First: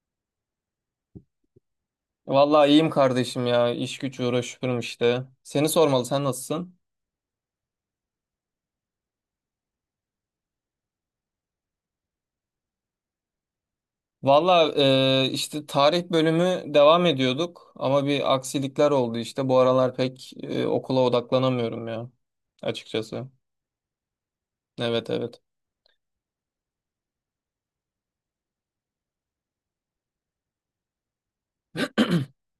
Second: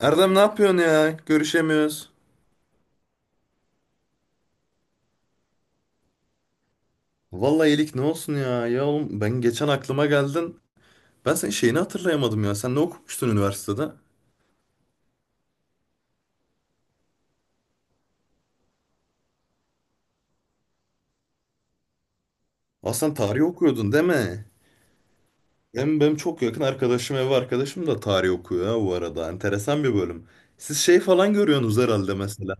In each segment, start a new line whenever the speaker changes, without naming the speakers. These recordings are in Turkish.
Erdem ne yapıyorsun ya? Görüşemiyoruz.
Vallahi iyiyim kardeşim ya. İş güç uğraşıyorum işte. Seni sormalı, sen nasılsın?
Vallahi iyilik ne olsun ya? Ya oğlum ben geçen aklıma geldin. Ben senin şeyini hatırlayamadım ya. Sen ne okumuştun üniversitede?
Vallahi işte tarih bölümü devam ediyorduk ama bir aksilikler oldu işte. Bu aralar pek okula odaklanamıyorum ya
Aa, sen
açıkçası.
tarih okuyordun değil mi?
Evet, evet.
Hem benim çok yakın arkadaşım, ev arkadaşım da tarih okuyor ha bu arada. Enteresan bir bölüm. Siz şey falan görüyorsunuz herhalde mesela.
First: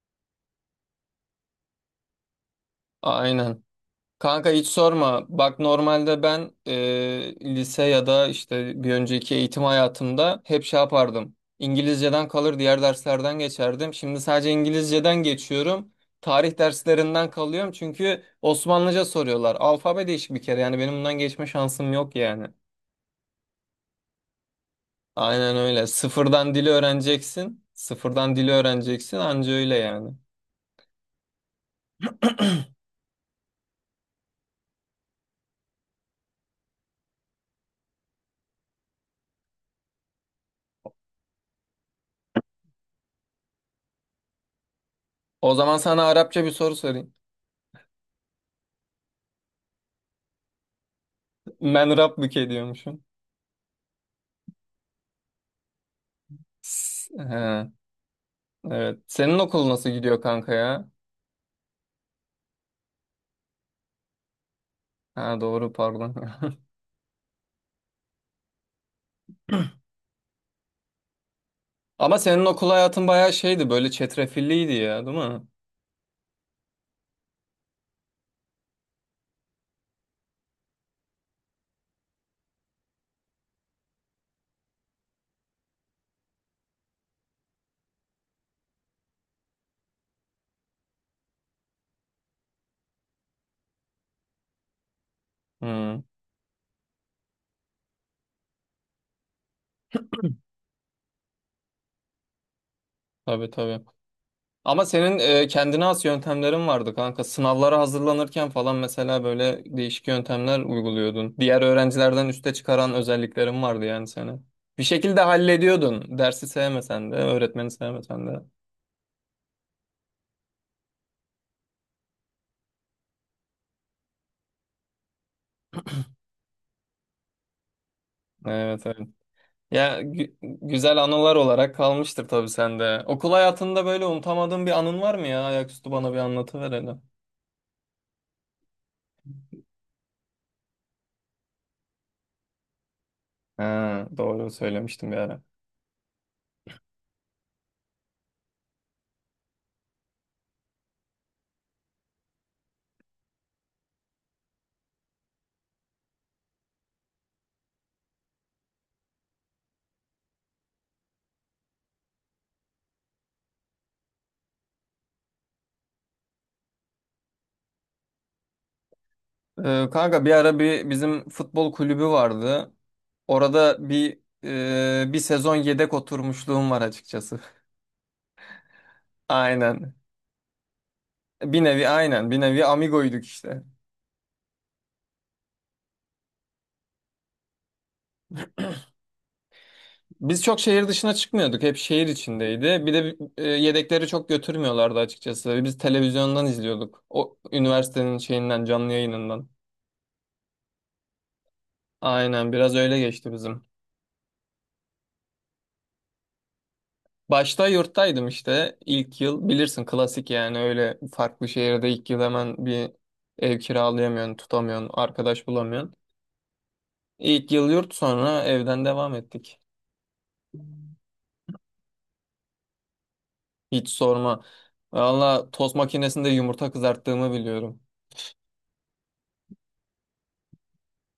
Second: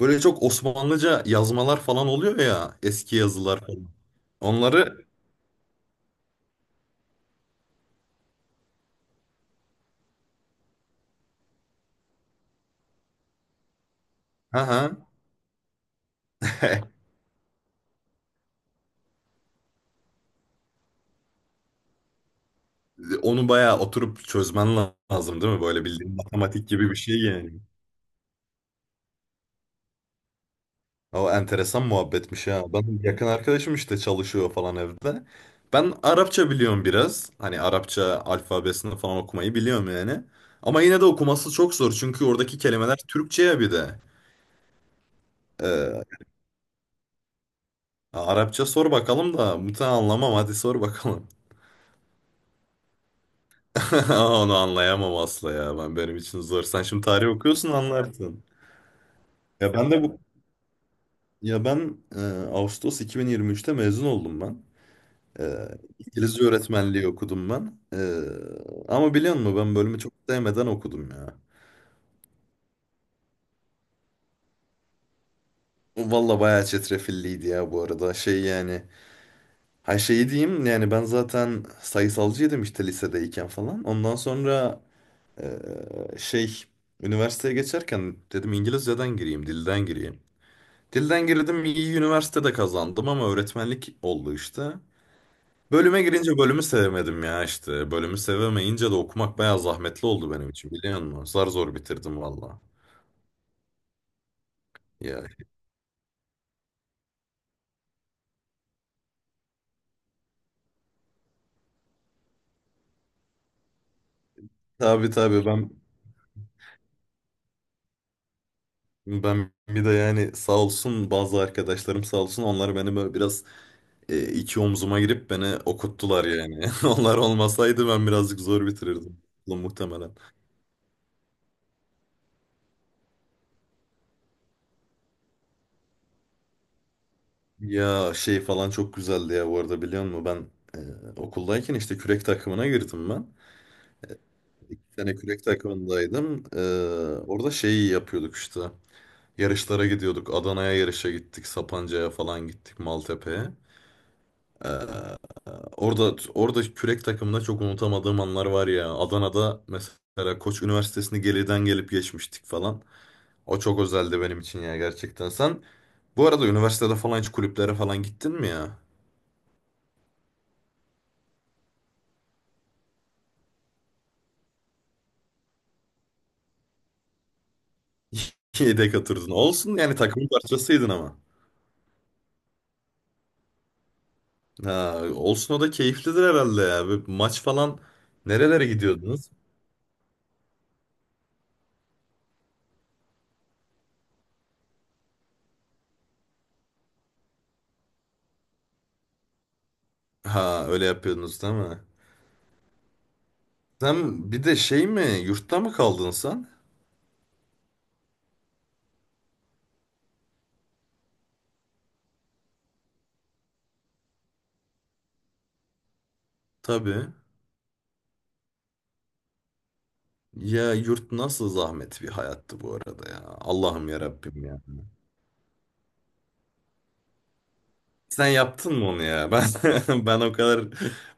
Böyle çok Osmanlıca yazmalar falan oluyor ya. Eski yazılar
Aynen.
falan.
Kanka hiç
Onları
sorma. Bak normalde ben lise ya da işte bir önceki eğitim hayatımda hep şey yapardım. İngilizceden kalır diğer derslerden geçerdim. Şimdi sadece
ha ha.
İngilizceden geçiyorum. Tarih derslerinden kalıyorum çünkü Osmanlıca soruyorlar. Alfabe değişik bir kere yani benim bundan geçme şansım yok yani.
Onu bayağı oturup çözmen lazım değil
Aynen
mi? Böyle
öyle.
bildiğin
Sıfırdan dili
matematik gibi bir şey yani.
öğreneceksin. Sıfırdan dili öğreneceksin anca öyle yani.
O enteresan muhabbetmiş ya. Ben yakın arkadaşım işte çalışıyor falan evde. Ben Arapça biliyorum biraz. Hani Arapça alfabesini falan okumayı biliyorum yani. Ama yine de okuması çok zor. Çünkü oradaki kelimeler Türkçe'ye bir de.
O zaman sana
Ee,
Arapça bir soru sorayım.
Arapça sor bakalım da muhtemelen anlamam. Hadi sor bakalım.
Ben Rabbike diyormuşum.
Onu anlayamam asla ya. Ben benim için zor. Sen şimdi tarih
He.
okuyorsun anlarsın.
Evet. Senin okul
Ya
nasıl
ben de
gidiyor
bu
kanka ya?
ya ben e, Ağustos 2023'te mezun oldum ben.
Ha,
Ee,
doğru pardon.
İngilizce öğretmenliği okudum ben. Ama biliyor musun ben bölümü çok sevmeden okudum ya.
Ama senin okul hayatın bayağı şeydi, böyle çetrefilliydi ya, değil mi?
Valla bayağı çetrefilliydi ya bu arada. Şey yani. Ha şeyi diyeyim yani ben zaten sayısalcıydım işte lisedeyken falan. Ondan sonra ee, şey üniversiteye geçerken dedim İngilizceden gireyim, dilden gireyim. Dilden girdim iyi üniversitede kazandım ama öğretmenlik oldu işte.
Hı,
Bölüme girince bölümü sevemedim ya işte. Bölümü sevemeyince de okumak bayağı zahmetli oldu benim için biliyor musun? Zar zor bitirdim valla.
tabii, tabii. Ama senin
Ya
kendine has yöntemlerin vardı kanka. Sınavlara hazırlanırken falan mesela böyle değişik yöntemler uyguluyordun. Diğer öğrencilerden üste çıkaran özelliklerin vardı yani seni. Bir
tabii
şekilde
tabii ben
hallediyordun. Dersi sevmesen de, öğretmeni sevmesen de.
ben bir de yani sağ olsun bazı arkadaşlarım sağ olsun onlar beni böyle biraz iki omzuma girip beni okuttular yani. Onlar olmasaydı ben birazcık zor
Evet, evet.
bitirirdim ulan
Ya
muhtemelen.
gü- güzel anılar olarak kalmıştır tabii sende. Okul hayatında böyle unutamadığın bir anın var mı ya? Ayaküstü bana bir anlatıver hele.
Ya şey falan çok güzeldi ya bu arada biliyor musun? Ben okuldayken işte kürek takımına girdim ben.
Ha, doğru
İki
söylemiştim
sene
bir ara.
kürek takımındaydım. Orada şeyi yapıyorduk işte. Yarışlara gidiyorduk. Adana'ya yarışa gittik. Sapanca'ya falan gittik. Maltepe'ye. Ee, orada kürek takımında çok unutamadığım anlar var ya. Adana'da mesela Koç Üniversitesi'ni geriden gelip geçmiştik falan. O çok özeldi benim için ya gerçekten. Sen bu arada üniversitede falan hiç kulüplere falan gittin mi ya?
Kanka bir ara bir bizim futbol kulübü vardı. Orada bir sezon yedek oturmuşluğum var açıkçası.
Yedek atırdın. Olsun
Aynen.
yani takımın parçasıydın ama.
Bir nevi, aynen, bir nevi amigoyduk işte.
Ha, olsun o da keyiflidir herhalde ya. Böyle maç falan nerelere gidiyordunuz?
Biz çok şehir dışına çıkmıyorduk. Hep şehir içindeydi. Bir de yedekleri çok götürmüyorlardı açıkçası. Biz televizyondan izliyorduk. O üniversitenin şeyinden, canlı yayınından.
Ha öyle yapıyordunuz değil mi?
Aynen, biraz öyle geçti bizim.
Sen bir de şey mi yurtta mı kaldın sen?
Başta yurttaydım işte ilk yıl. Bilirsin klasik yani, öyle farklı şehirde ilk yıl hemen bir ev kiralayamıyorsun, tutamıyorsun, arkadaş bulamıyorsun.
Tabii.
İlk yıl yurt, sonra evden devam ettik.
Ya yurt nasıl zahmet bir hayattı bu arada ya.
Hiç
Allah'ım ya
sorma.
Rabbim ya.
Valla tost makinesinde yumurta kızarttığımı biliyorum.
Sen yaptın mı onu ya? Ben ben o kadar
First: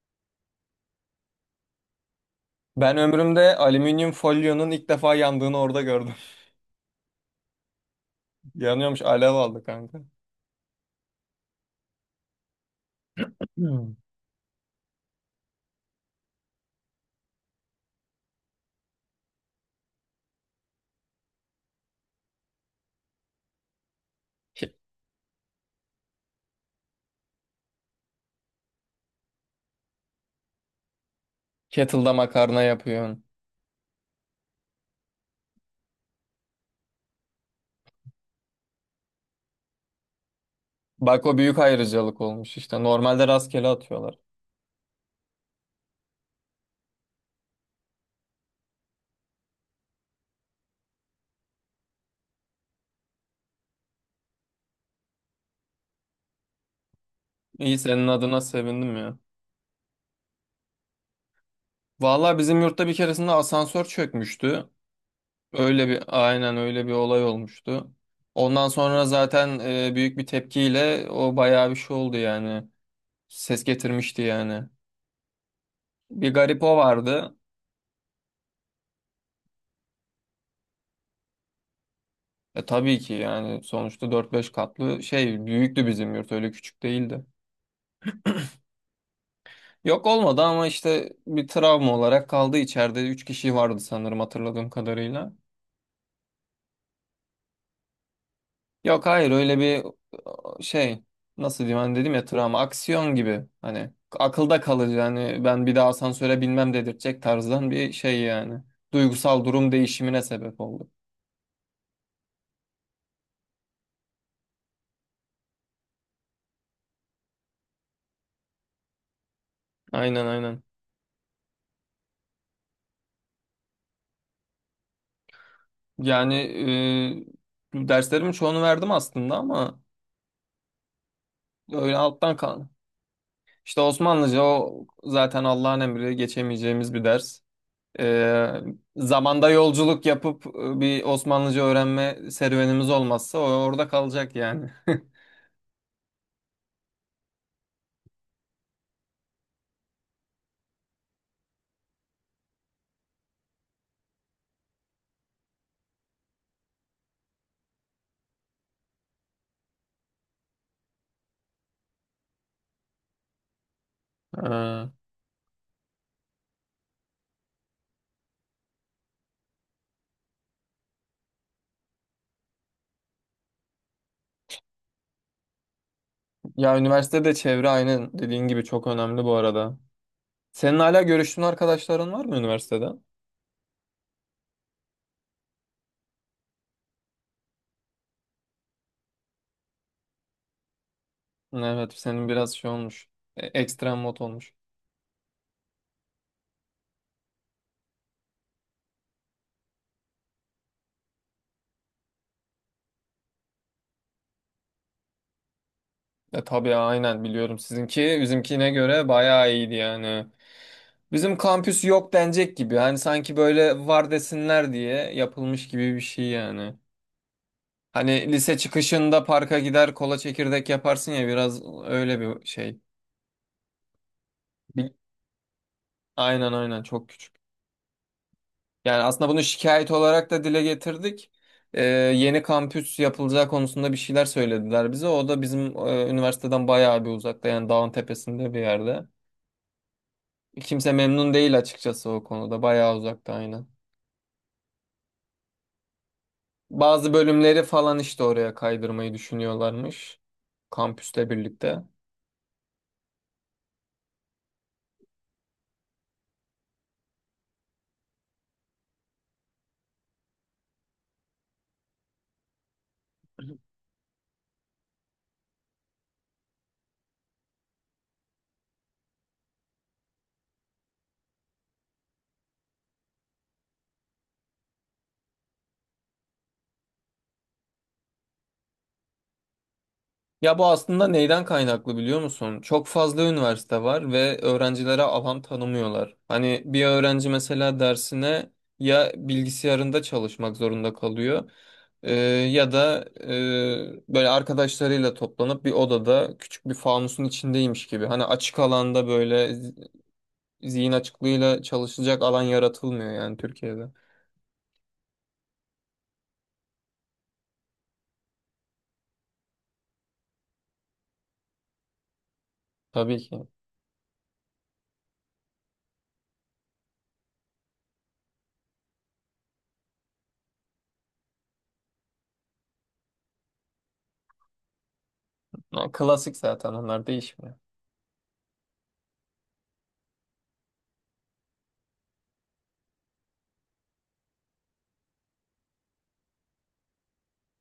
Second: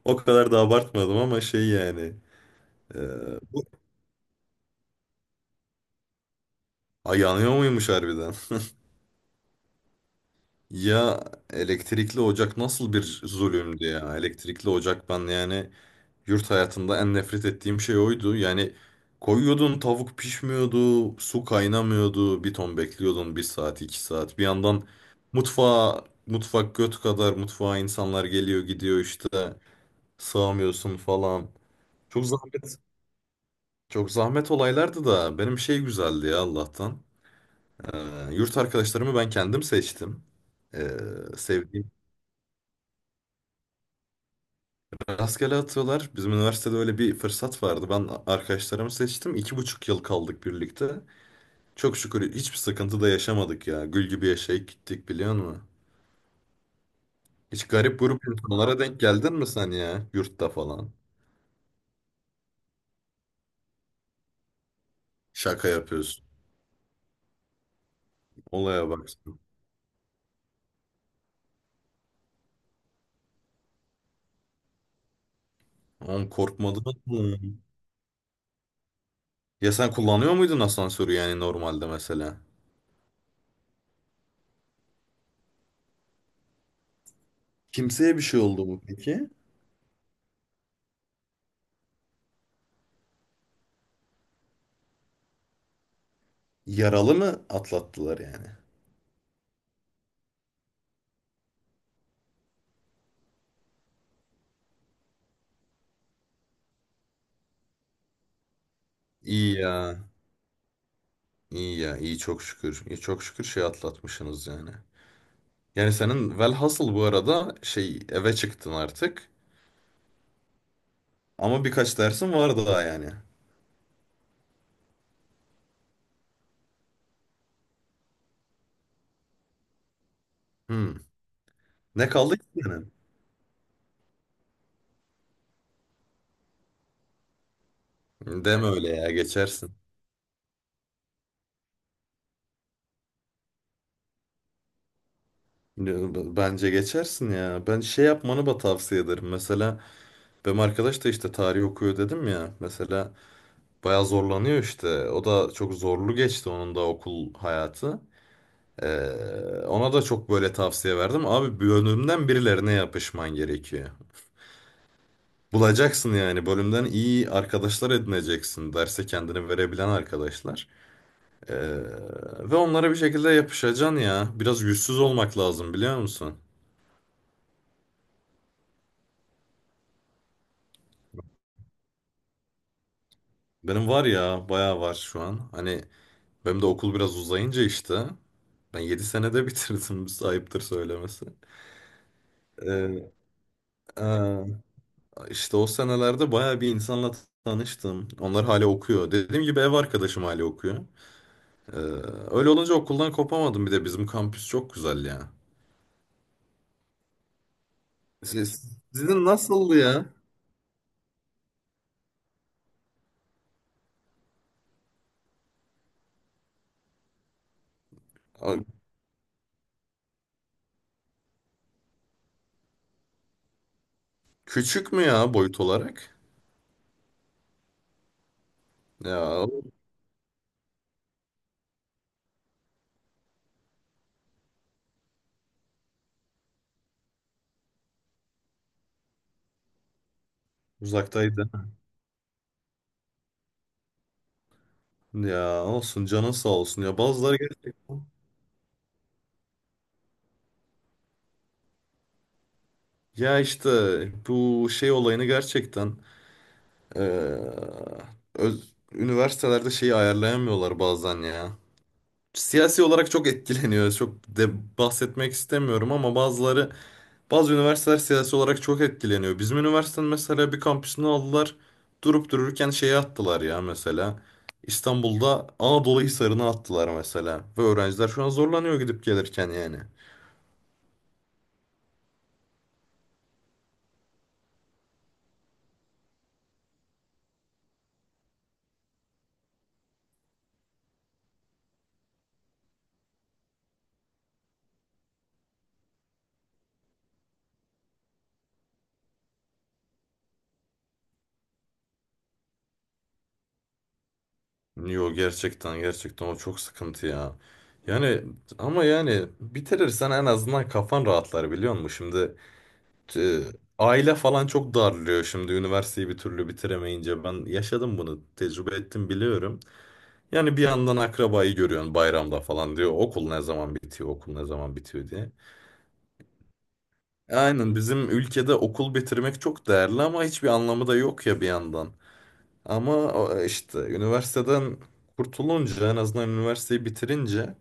o kadar da abartmadım ama şey yani.
Ben
E,
ömrümde
bu
alüminyum folyonun ilk defa yandığını orada gördüm.
Ay, yanıyor muymuş harbiden?
Yanıyormuş, alev aldı kanka.
Ya elektrikli ocak nasıl bir zulümdü
Hmm.
ya. Elektrikli ocak ben yani yurt hayatında en nefret ettiğim şey oydu. Yani koyuyordun tavuk pişmiyordu, su kaynamıyordu, bir ton bekliyordun bir saat iki saat. Bir
Ke-
yandan mutfak göt kadar mutfağa insanlar geliyor gidiyor işte sığamıyorsun falan.
Kettle'da
Çok
makarna
zahmet,
yapıyorsun.
çok zahmet olaylardı da benim şey güzeldi ya Allah'tan. Ee, yurt arkadaşlarımı ben kendim seçtim. Ee,
Bak, o büyük
sevdiğim
ayrıcalık olmuş işte. Normalde rastgele atıyorlar.
rastgele atıyorlar. Bizim üniversitede öyle bir fırsat vardı. Ben arkadaşlarımı seçtim. İki buçuk yıl kaldık birlikte. Çok şükür hiçbir sıkıntı da yaşamadık ya. Gül gibi yaşayıp gittik biliyor musun? Hiç
İyi,
garip
senin
grup
adına
insanlara
sevindim
denk
ya.
geldin mi sen ya? Yurtta falan.
Vallahi bizim yurtta bir keresinde asansör çökmüştü.
Şaka
Öyle bir
yapıyorsun.
aynen öyle bir olay olmuştu. Ondan
Olaya
sonra
bak, sen.
zaten büyük bir tepkiyle o bayağı bir şey oldu yani. Ses getirmişti yani.
Oğlum
Bir garip o
korkmadın
vardı.
mı? Ya sen kullanıyor muydun asansörü yani normalde mesela?
E tabii ki, yani sonuçta dört beş katlı şey, büyüktü bizim yurt, öyle küçük değildi.
Kimseye bir şey oldu mu peki?
Yok, olmadı ama işte bir travma olarak kaldı, içeride 3 kişi vardı sanırım hatırladığım kadarıyla.
Yaralı mı atlattılar yani?
Yok, hayır, öyle bir şey, nasıl diyeyim, hani dedim ya, travma aksiyon gibi, hani akılda kalıcı, hani ben bir daha asansöre binmem dedirtecek tarzdan bir şey yani. Duygusal
İyi
durum
ya.
değişimine sebep oldu.
İyi ya, iyi çok şükür. İyi çok şükür şey atlatmışsınız yani. Yani senin velhasıl bu arada şey eve çıktın artık.
Aynen, aynen.
Ama birkaç dersin var daha yani.
Yani derslerimin çoğunu verdim aslında ama
Hmm.
öyle
Ne
alttan
kaldı ki
kal.
senin?
İşte Osmanlıca, o zaten Allah'ın emri, geçemeyeceğimiz bir ders. Ee,
Deme öyle ya
zamanda
geçersin.
yolculuk yapıp bir Osmanlıca öğrenme serüvenimiz olmazsa o orada kalacak yani.
Ya, Bence geçersin ya. Ben şey yapmanı da tavsiye ederim. Mesela benim arkadaş da işte tarih okuyor dedim ya. Mesela bayağı zorlanıyor işte. O da çok zorlu geçti onun da okul hayatı. Ee, ona da çok böyle tavsiye verdim. Abi bölümden birilerine yapışman gerekiyor.
Ee,
Bulacaksın yani bölümden iyi arkadaşlar edineceksin. Derse kendini verebilen arkadaşlar. Ee, ve onlara bir şekilde yapışacaksın ya. Biraz yüzsüz olmak lazım biliyor musun?
ya, üniversitede çevre, aynı dediğin gibi, çok önemli bu arada. Senin hala görüştüğün arkadaşların var mı üniversitede?
Benim var ya, bayağı var şu an. Hani benim de okul biraz uzayınca işte. Ben 7 senede bitirdim. Ayıptır söylemesi.
Evet, senin biraz şey olmuş.
Ee,
Ekstrem mod
aa,
olmuş.
işte o senelerde bayağı bir insanla tanıştım. Onlar hala okuyor. Dediğim gibi ev arkadaşım hala okuyor. Ee, öyle olunca okuldan kopamadım. Bir de bizim kampüs çok güzel ya.
Tabii aynen, biliyorum, sizinki
Siz-
bizimkine göre
Sizin
bayağı iyiydi
nasıldı ya?
yani. Bizim kampüs yok denecek gibi. Hani sanki böyle var desinler diye yapılmış gibi bir şey yani. Hani
Aa,
lise çıkışında parka gider kola çekirdek yaparsın ya, biraz öyle bir şey.
küçük
Bir-
mü ya boyut olarak?
Aynen, aynen, çok küçük. Yani aslında bunu
Ya
şikayet olarak da dile getirdik. Ee, Yeni kampüs yapılacağı konusunda bir şeyler söylediler bize. O da bizim üniversiteden bayağı bir uzakta, yani dağın tepesinde bir yerde. Kimse memnun
uzaktaydı.
değil açıkçası o konuda. Bayağı uzakta, aynen.
Ya olsun canın sağ olsun ya
Bazı
bazıları
bölümleri falan
gerçekten
işte oraya kaydırmayı düşünüyorlarmış. Kampüste birlikte.
ya işte bu şey olayını gerçekten eee, üniversitelerde şeyi ayarlayamıyorlar bazen ya. Siyasi olarak çok etkileniyor. Çok de bahsetmek istemiyorum ama bazı üniversiteler siyasi olarak çok etkileniyor. Bizim üniversitenin mesela bir kampüsünü aldılar. Durup dururken şeye attılar ya mesela. İstanbul'da Anadolu Hisarı'na attılar mesela. Ve öğrenciler şu an zorlanıyor gidip gelirken yani.
Ya bu aslında neyden kaynaklı biliyor musun? Çok fazla üniversite var ve öğrencilere alan tanımıyorlar. Hani bir öğrenci mesela dersine ya bilgisayarında çalışmak zorunda kalıyor, e, ya da böyle arkadaşlarıyla toplanıp bir odada küçük bir fanusun içindeymiş gibi. Hani açık alanda böyle zihin açıklığıyla çalışacak alan yaratılmıyor yani Türkiye'de.
Yo, gerçekten o çok sıkıntı ya. Yani ama yani bitirirsen en azından kafan rahatlar biliyor musun? Şimdi
Tabii
e,
ki.
aile falan çok darlıyor şimdi üniversiteyi bir türlü bitiremeyince. Ben yaşadım bunu tecrübe ettim biliyorum. Yani bir yandan akrabayı görüyorsun bayramda falan diyor. Okul ne zaman bitiyor diye.
Ya klasik, zaten onlar değişmiyor.
Aynen bizim ülkede okul bitirmek çok değerli ama hiçbir anlamı da yok ya bir yandan. Ama işte üniversiteden kurtulunca en azından üniversiteyi bitirince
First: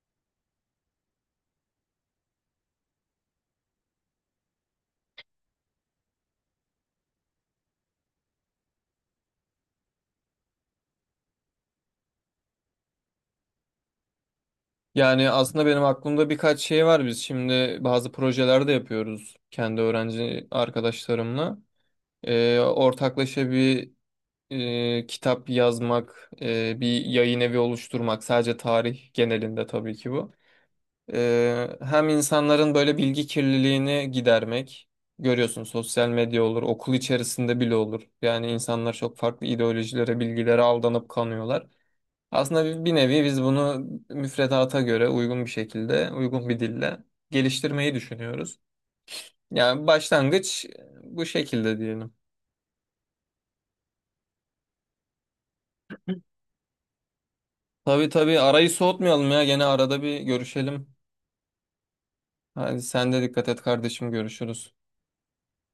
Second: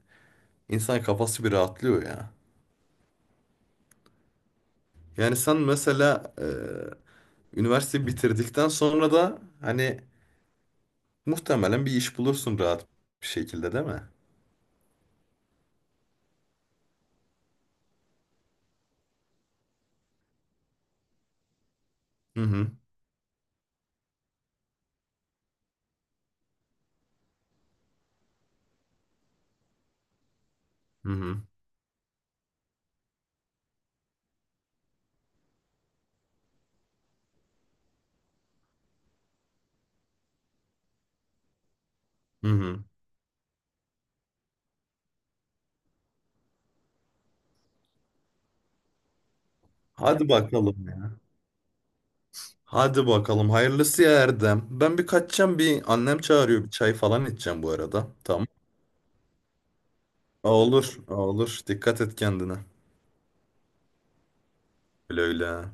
İnsan kafası bir rahatlıyor ya. Yani sen mesela üniversiteyi bitirdikten sonra da hani muhtemelen bir iş bulursun rahat bir şekilde değil mi?
Yani aslında benim aklımda birkaç şey var. Biz şimdi bazı projeler de yapıyoruz kendi öğrenci arkadaşlarımla.
Hı hı,
Ortaklaşa bir kitap yazmak, bir yayın evi oluşturmak. Sadece tarih genelinde tabii ki bu.
hı hı,
Hem insanların böyle bilgi kirliliğini gidermek. Görüyorsun, sosyal medya olur, okul içerisinde bile olur. Yani insanlar çok farklı ideolojilere, bilgilere aldanıp kanıyorlar.
hı
Aslında
hı.
bir nevi biz bunu müfredata göre uygun bir şekilde, uygun bir dille geliştirmeyi düşünüyoruz. Yani
Hadi
başlangıç
bakalım ya.
bu şekilde diyelim.
Hadi bakalım hayırlısı ya Erdem. Ben bir kaçacağım, bir annem çağırıyor bir çay falan içeceğim bu arada.
Tabii, tabii,
Tamam.
arayı soğutmayalım ya. Gene arada bir
Aa, olur,
görüşelim.
aa, olur. Dikkat et kendine.
Hadi sen de dikkat et kardeşim, görüşürüz.
Öyle öyle.